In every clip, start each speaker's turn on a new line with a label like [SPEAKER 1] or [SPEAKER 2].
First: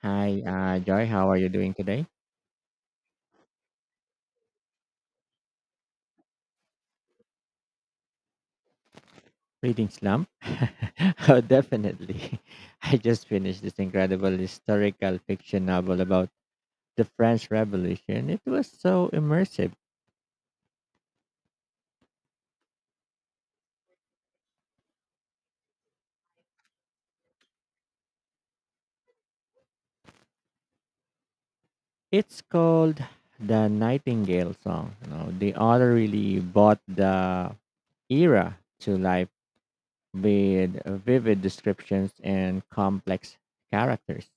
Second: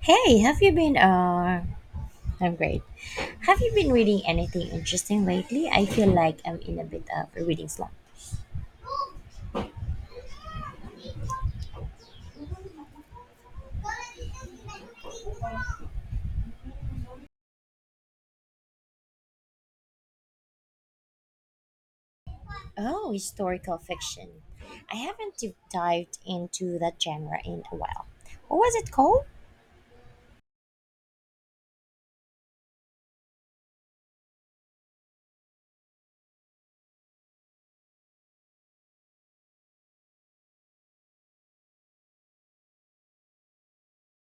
[SPEAKER 1] Hey,
[SPEAKER 2] Hi,
[SPEAKER 1] have you been?
[SPEAKER 2] Joy. How are you doing today?
[SPEAKER 1] I'm great. Have you been reading anything interesting lately? I feel like I'm in a bit of a reading slump.
[SPEAKER 2] Reading slump? Oh, definitely. I just finished this incredible historical fiction novel about the French Revolution. It was so immersive.
[SPEAKER 1] Oh, historical fiction. I haven't deep dived into that genre in a while. What was it called?
[SPEAKER 2] It's called The Nightingale Song. You know, the author really brought the era to life with vivid descriptions and complex characters.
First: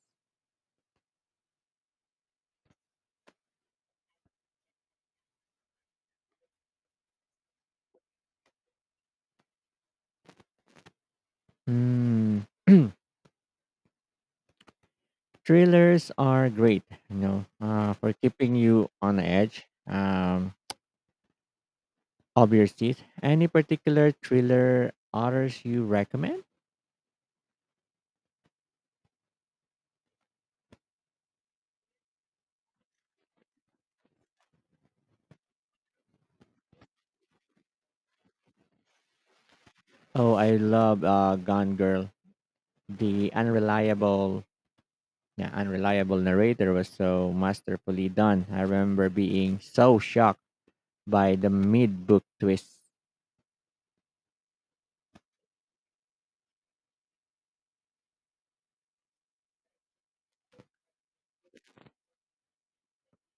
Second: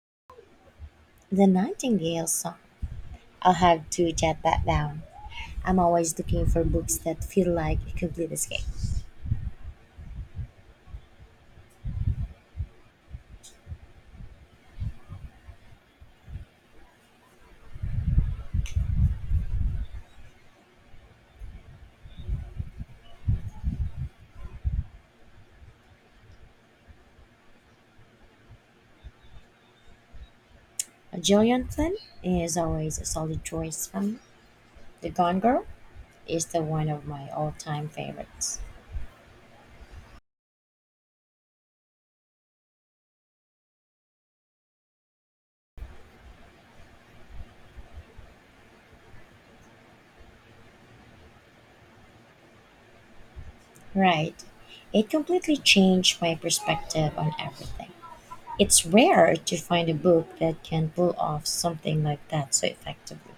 [SPEAKER 1] The Nightingale Song. I'll have to jot that down. I'm always looking for books that feel like a complete escape.
[SPEAKER 2] Hmm. Thrillers are great, you know, for keeping you on the edge of your seat. Any particular thriller authors you recommend?
[SPEAKER 1] Gillian Flynn is always a solid choice for me. The Gone Girl is the one of my all-time favorites.
[SPEAKER 2] Oh, I love Gone Girl. The yeah, unreliable narrator was so masterfully done. I remember being so shocked by the mid book twist.
[SPEAKER 1] Right. It completely changed my perspective on everything. It's rare to find a book that can pull off something like that so effectively.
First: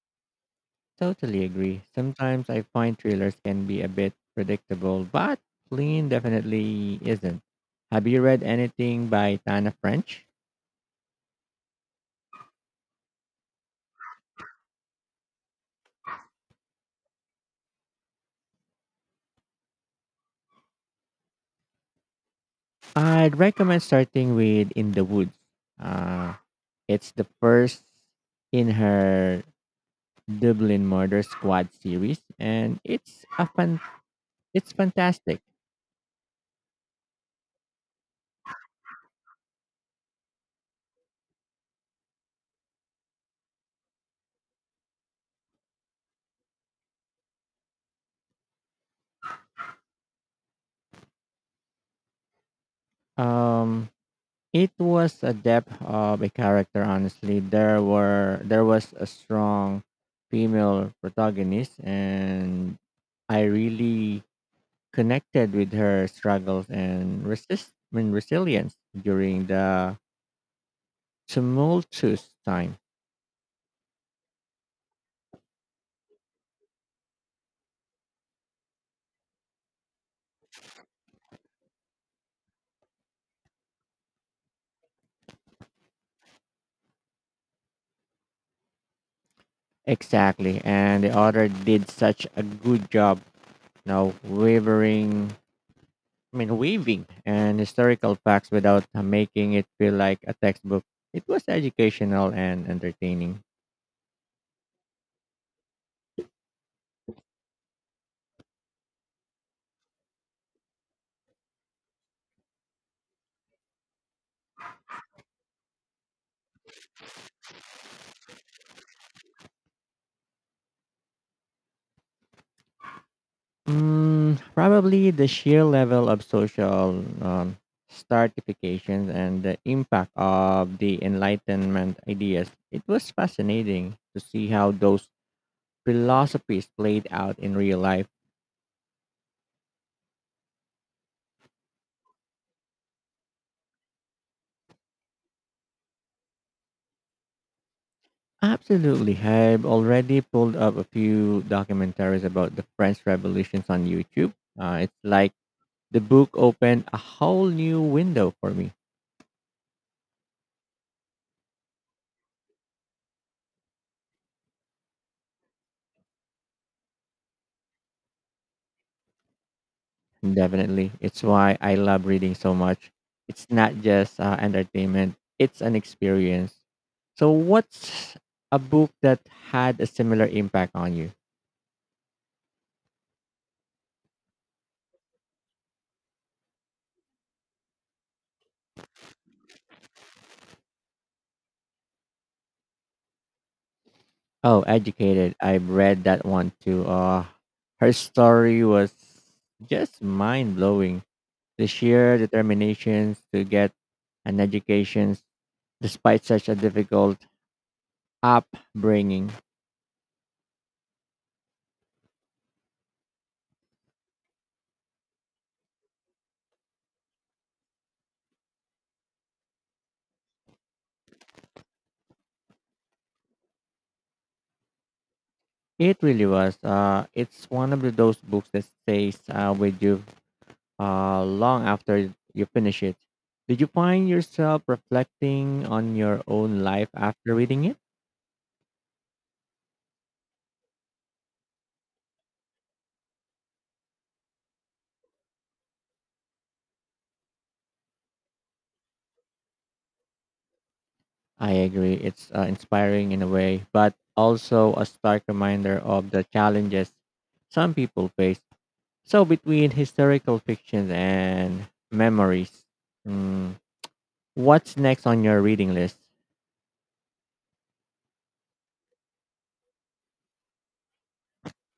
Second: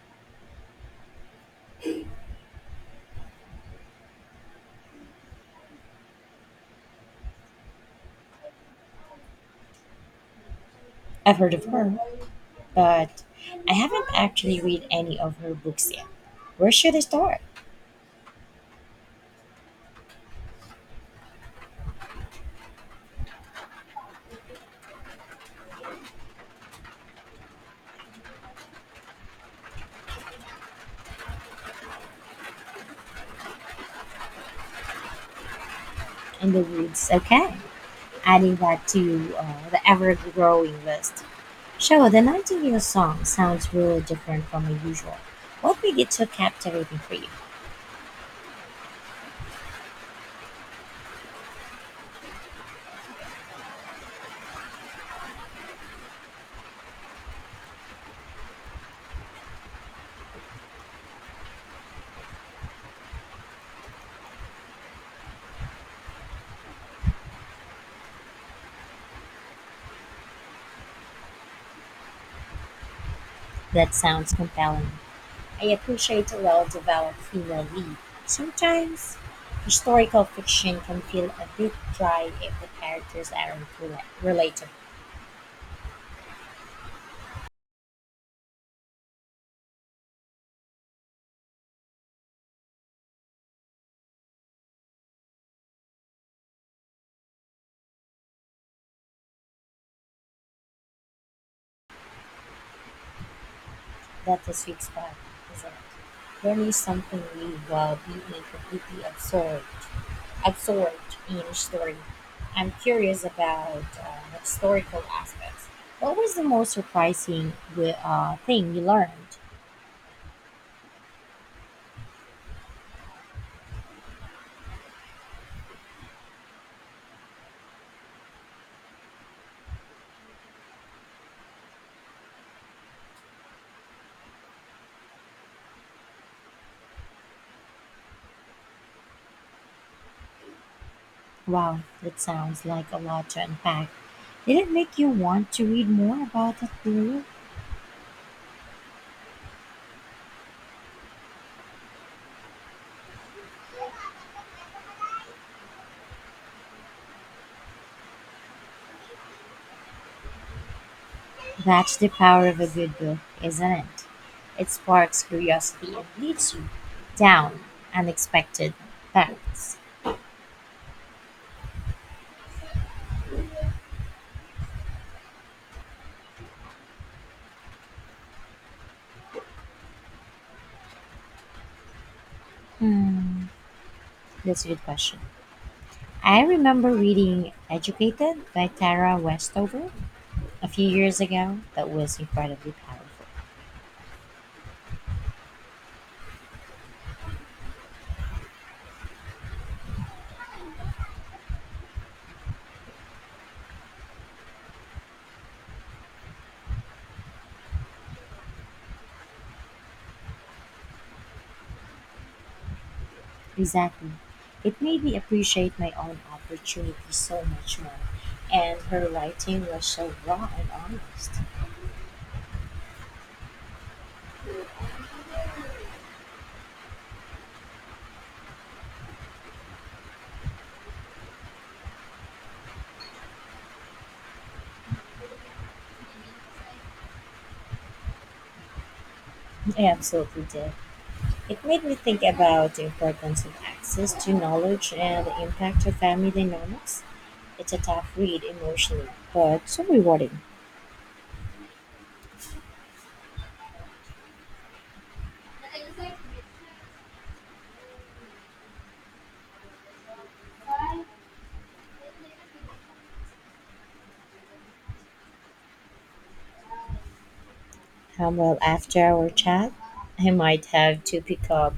[SPEAKER 2] Totally agree. Sometimes I find thrillers can be a bit predictable, but Lean definitely isn't. Have you read anything by Tana French?
[SPEAKER 1] I've heard of her, but I haven't actually read any of her books yet. Where should I start?
[SPEAKER 2] I'd recommend starting with In the Woods. Uh, it's the first in her Dublin Murder Squad series, and it's a fun. It's fantastic.
[SPEAKER 1] In the Woods, okay. Adding that to the ever growing list. Sure, the Nightingale song sounds really different from my usual. What made it so captivating for you?
[SPEAKER 2] Um, It was a depth of a character. Honestly, there was a strong female protagonist, and I really connected with her struggles and resilience during the tumultuous time.
[SPEAKER 1] That sounds compelling. I appreciate a well developed female lead. Sometimes historical fiction can feel a bit dry if the characters aren't relatable.
[SPEAKER 2] Exactly, and the author did such a good job, you know, weaving and historical facts without making it feel like a textbook. It was educational and entertaining.
[SPEAKER 1] That's a sweet spot, isn't it? Learning something new while being completely absorbed, absorbed in a story. I'm curious about the historical aspects. What was the most surprising thing you learned?
[SPEAKER 2] Mm, probably the sheer level of social stratifications and the impact of the Enlightenment ideas. It was fascinating to see how those philosophies played out in real life.
[SPEAKER 1] Wow, that sounds like a lot to unpack. Did it make you want to read more about that period?
[SPEAKER 2] Absolutely. I've already pulled up a few documentaries about the French revolutions on YouTube. It's like the book opened a whole new window for me.
[SPEAKER 1] That's the power of a good book, isn't it? It sparks curiosity and leads you down unexpected paths.
[SPEAKER 2] Definitely. It's why I love reading so much. It's not just entertainment, it's an experience. So, what's a book that had a similar impact on you?
[SPEAKER 1] Hmm, that's a good question. I remember reading Educated by Tara Westover a few years ago. That was incredibly powerful.
[SPEAKER 2] Oh, Educated. I've read that one too. Her story was just mind blowing. The sheer determination to get an education despite such a difficult upbringing.
[SPEAKER 1] Exactly. It made me appreciate my own opportunities so much more. And her writing was so raw and honest.
[SPEAKER 2] It really was. It's one of those books that stays with you long after you finish it. Did you find yourself reflecting on your own life after reading it?
[SPEAKER 1] I absolutely did. It made me think about the importance of access to knowledge and the impact of family dynamics. It's a tough read emotionally, but so rewarding.
[SPEAKER 2] I agree. It's inspiring in a way, but also a stark reminder of the challenges some people face. So, between historical fictions and memories, mm, what's next on your reading list?
[SPEAKER 1] Well, after our chat, I might have to pick up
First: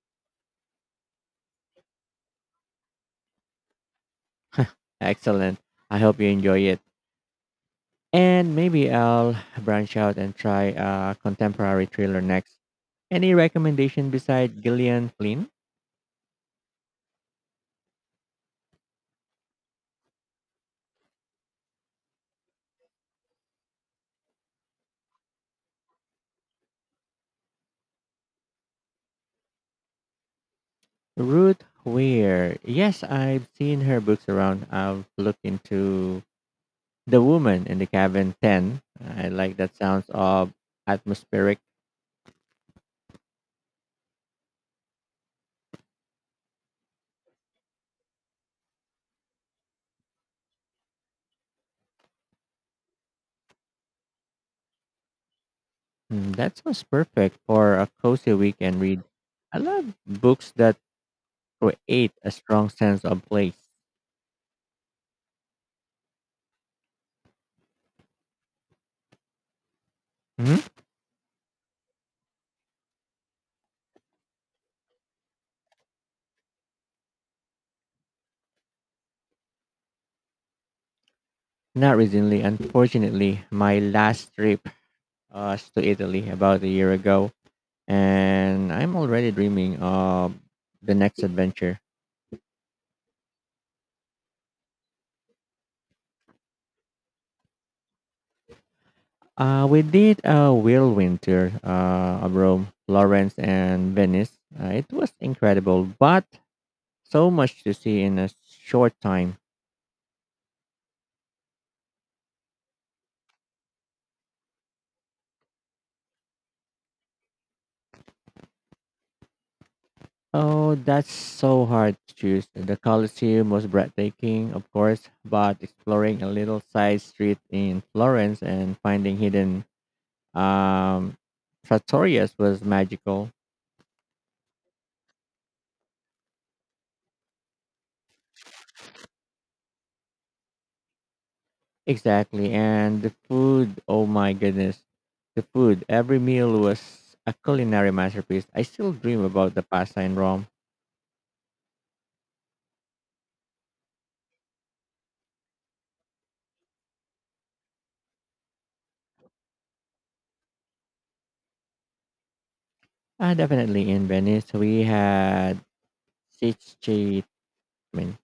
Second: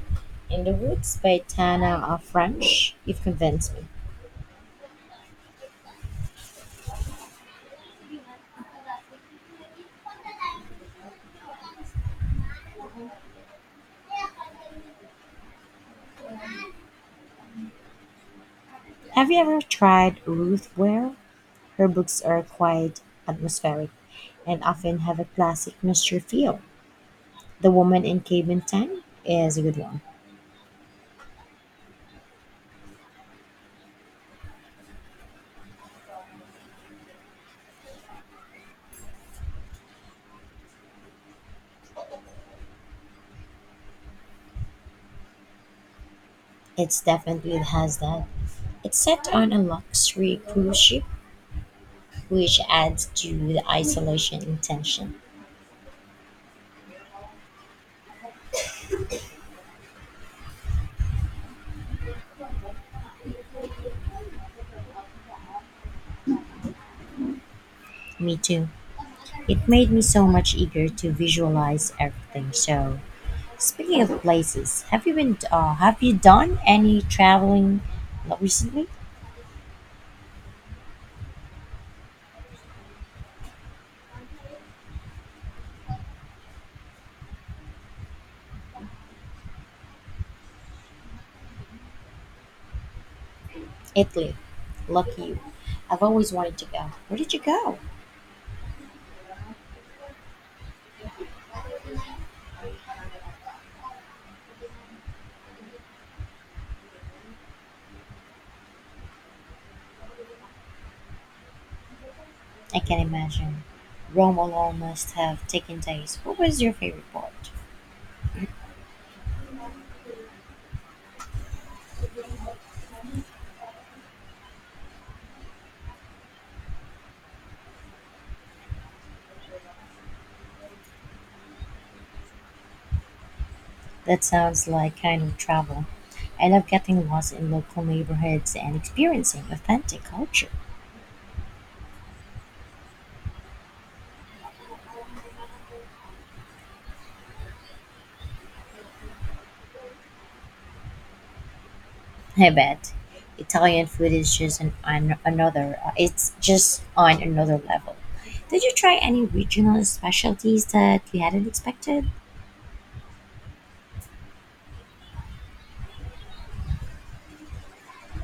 [SPEAKER 1] In the Woods by Tana of French. You've convinced me.
[SPEAKER 2] Excellent. I hope you enjoy it. And maybe I'll branch out and try a contemporary thriller next. Any recommendation beside Gillian Flynn?
[SPEAKER 1] Have you ever tried Ruth Ware? Her books are quite atmospheric and often have a classic mystery feel. The Woman in Cabin 10 is a good one.
[SPEAKER 2] Ruth Weir. Yes, I've seen her books around. I've looked into The Woman in the Cabin 10. I like that sounds of atmospheric.
[SPEAKER 1] It's definitely has that. It's set on a luxury cruise ship, which adds to the isolation and tension.
[SPEAKER 2] Hmm, that sounds perfect for a cozy weekend read. I love books that create a strong sense of place.
[SPEAKER 1] Me too. It made me so much
[SPEAKER 2] Mhm.
[SPEAKER 1] eager to visualize everything. So, speaking of places, have you been? Have you done any traveling recently?
[SPEAKER 2] Not recently, unfortunately, my last trip us to Italy about a year ago, and I'm already dreaming of the next adventure.
[SPEAKER 1] Italy. Lucky you. I've always wanted to go. Where did you go?
[SPEAKER 2] We did a whirlwind tour of Rome, Florence, and Venice. It was incredible, but so much to see in a short time.
[SPEAKER 1] I can imagine. Rome alone must have taken days. What was your favorite part?
[SPEAKER 2] Oh, that's so hard to choose. The Colosseum was breathtaking, of course, but exploring a little side street in Florence and finding hidden um, trattorias was magical.
[SPEAKER 1] That sounds like kind of travel. I love getting lost in local neighborhoods and experiencing authentic culture.
[SPEAKER 2] Exactly. And the food, oh my goodness. The food. Every meal was a culinary masterpiece. I still dream about the pasta in Rome.
[SPEAKER 1] I bet Italian food is just on another. It's just on another level. Did you try any regional specialties that you hadn't expected?
[SPEAKER 2] Definitely in Venice, we had cicchetti, I mean,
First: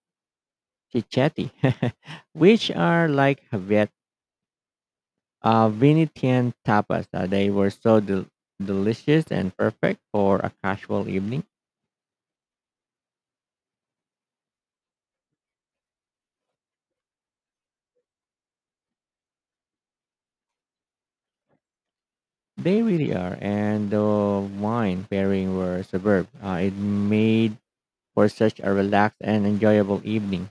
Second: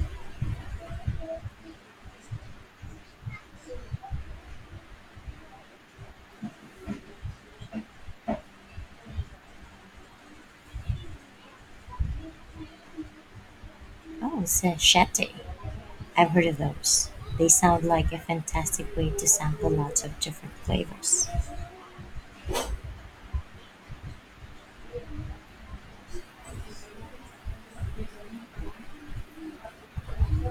[SPEAKER 2] cicchetti which are like Venetian tapas. They were so delicious and perfect for a casual evening.
[SPEAKER 1] Oh, sachete. I've heard of those. They sound like a fantastic way to sample lots of different flavors.
[SPEAKER 2] They really are. And the wine pairing were superb. It made for such a relaxed and enjoyable evening.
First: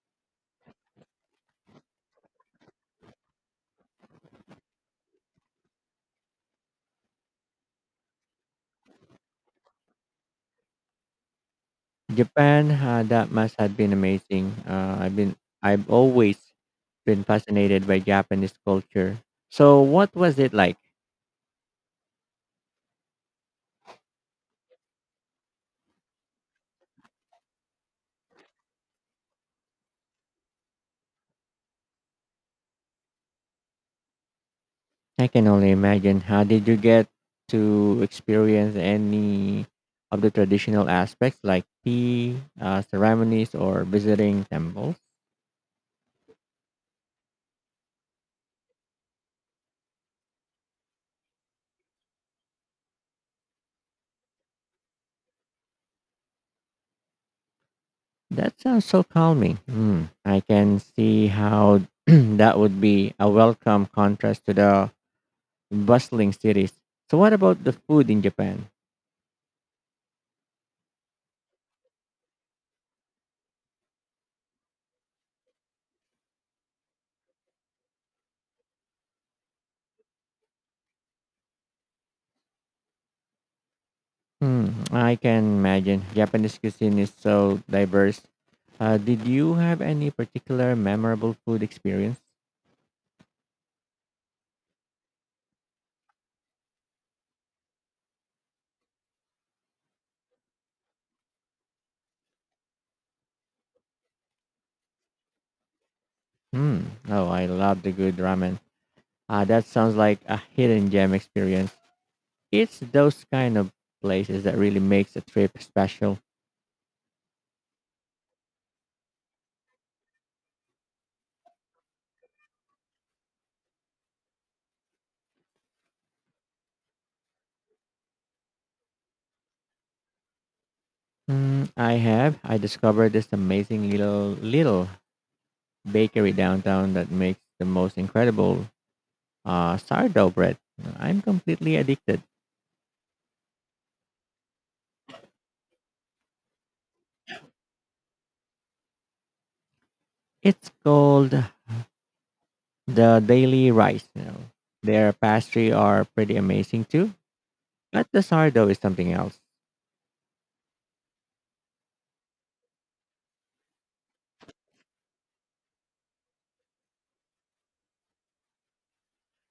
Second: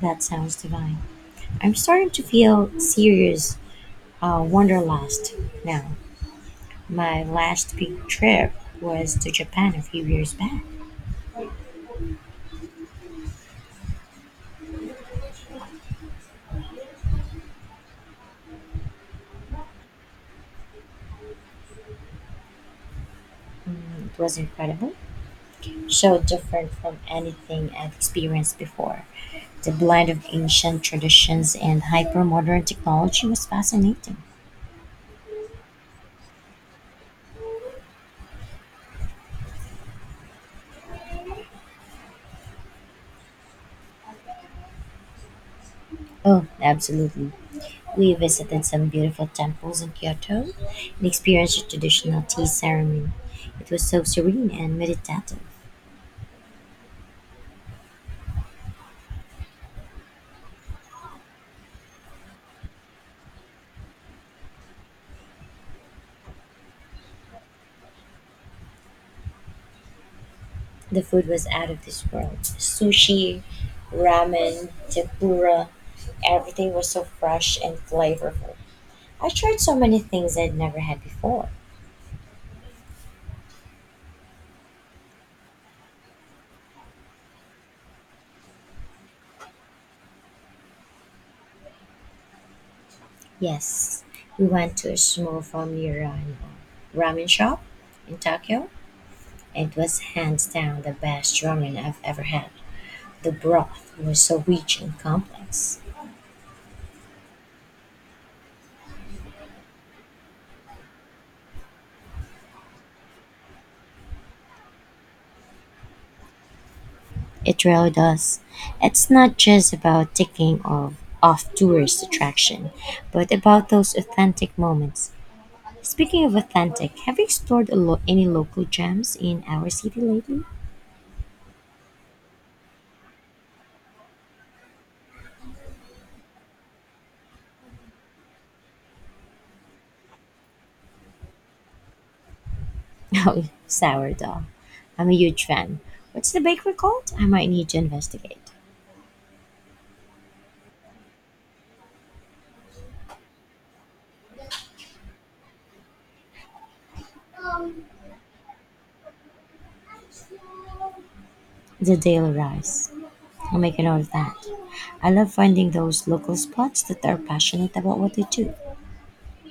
[SPEAKER 1] That sounds divine. I'm starting to feel serious wanderlust now. My last big trip was to Japan a few years back.
[SPEAKER 2] Japan, that must have been amazing. I've always been fascinated by Japanese culture. So, what was it like?
[SPEAKER 1] It was incredible. So different from anything I've experienced before. The blend of ancient traditions and hyper modern technology was fascinating.
[SPEAKER 2] I can only imagine. How did you get to experience any of the traditional aspects like tea, ceremonies, or visiting temples?
[SPEAKER 1] Oh, absolutely. We visited some beautiful temples in Kyoto and experienced a traditional tea ceremony. It was so serene and meditative.
[SPEAKER 2] That sounds so calming. Mm, I can see how that would be a welcome contrast to the bustling cities. So, what about the food in Japan?
[SPEAKER 1] The food was out of this world. Sushi, ramen, tempura, everything was so fresh and flavorful. I tried so many things I'd never had before.
[SPEAKER 2] Hmm, I can imagine Japanese cuisine is so diverse. Did you have any particular memorable food experience?
[SPEAKER 1] Yes, we went to a small familiar ramen shop in Tokyo. It was hands down the best ramen I've ever had. The broth was so rich and complex.
[SPEAKER 2] Hmm. Oh, I love the good ramen. That sounds like a hidden gem experience. It's those kind of places that really makes a trip special.
[SPEAKER 1] It really does. It's not just about off tourist attraction, but about those authentic moments. Speaking of authentic, have you explored a any local gems in our city lately?
[SPEAKER 2] Mm, I have. I discovered this amazing little bakery downtown that makes the most incredible sourdough bread. I'm completely addicted.
[SPEAKER 1] Oh, sourdough. I'm a huge fan. What's the bakery called? I might need to investigate.
[SPEAKER 2] It's called the Daily Rice. You know, their pastry are pretty amazing too, but the sourdough is something else.
[SPEAKER 1] The Daily Rice. I'll make a note of that. I love finding those local spots that are passionate about what they do.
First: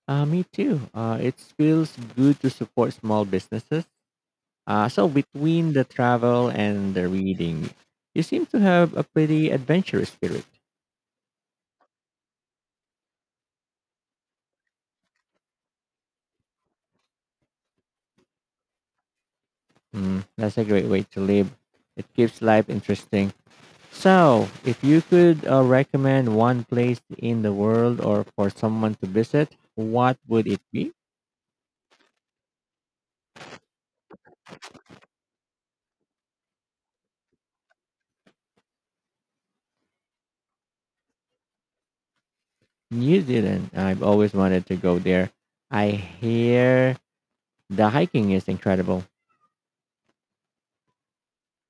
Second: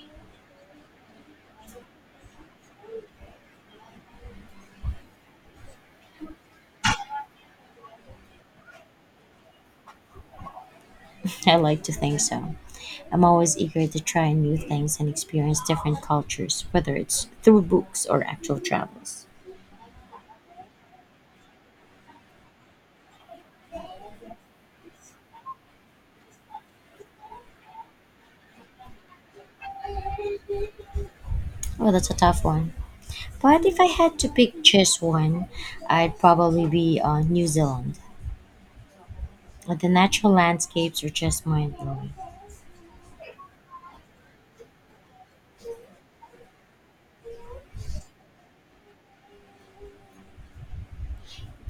[SPEAKER 2] Me too. It feels good to support small businesses. So between the travel and the reading, you seem to have a pretty adventurous spirit.
[SPEAKER 1] I like to think so. I'm always eager to try new things and experience different cultures, whether it's through books or actual travels.
[SPEAKER 2] Mm, that's a great way to live. It keeps life interesting. So, if you could recommend one place in the world or for someone to visit, what would it be?
[SPEAKER 1] Well, that's a tough one. But if I had to pick just one, I'd probably be New Zealand. The natural landscapes are just mind blowing.
[SPEAKER 2] New Zealand. I've always wanted to go there. I hear the hiking is incredible.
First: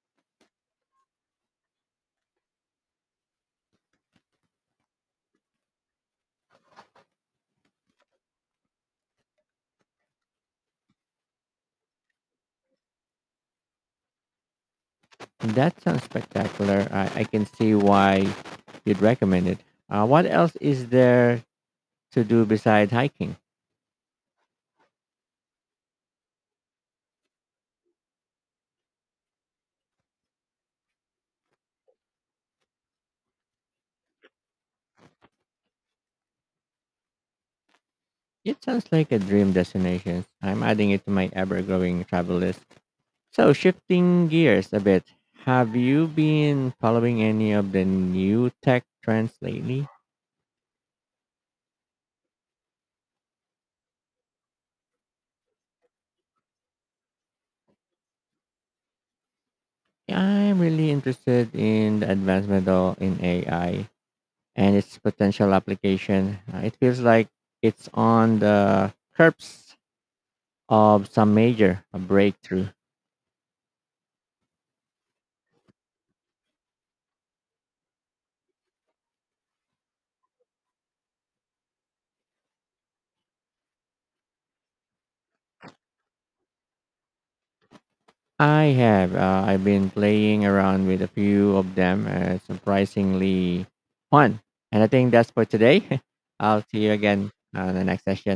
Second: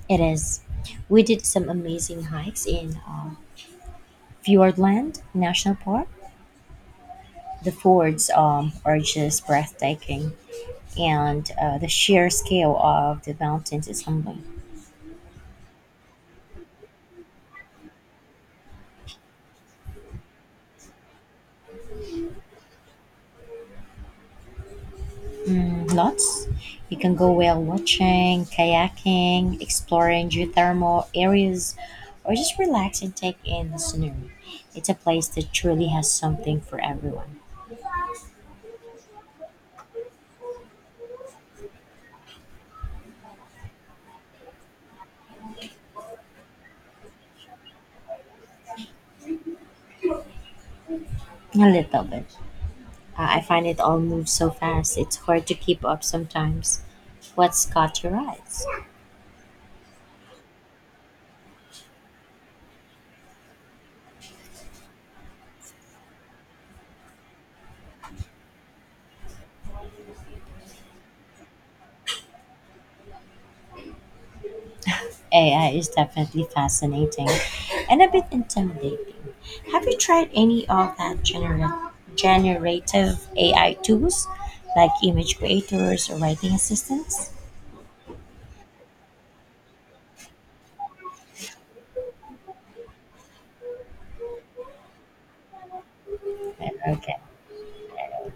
[SPEAKER 1] It is. We did some amazing hikes in Fiordland National Park. The fords are just breathtaking, and the sheer scale of the mountains is humbling.
[SPEAKER 2] That sounds spectacular. I can see why you'd recommend it. What else is there to do besides hiking?
[SPEAKER 1] Lots. You can go whale watching, kayaking, exploring geothermal areas, or just relax and take in the scenery. It's a place that truly has something for everyone.
[SPEAKER 2] It sounds like a dream destination. I'm adding it to my ever growing travel list. So, shifting gears a bit, have you been following any of the new tech trends lately?
[SPEAKER 1] A little bit. I find it all moves so fast, it's hard to keep up sometimes. What's caught your eyes?
[SPEAKER 2] Yeah, I'm really interested in the advancement in AI and its potential application. It feels like it's on the curbs of some major breakthrough.
[SPEAKER 1] AI is definitely fascinating and a bit intimidating. Have you tried any of that generative AI tools like image creators or writing assistants?
[SPEAKER 2] I have. I've been playing around with a few of them. Surprisingly fun. And I think that's for today. I'll see you
[SPEAKER 1] Okay.
[SPEAKER 2] again on the next session.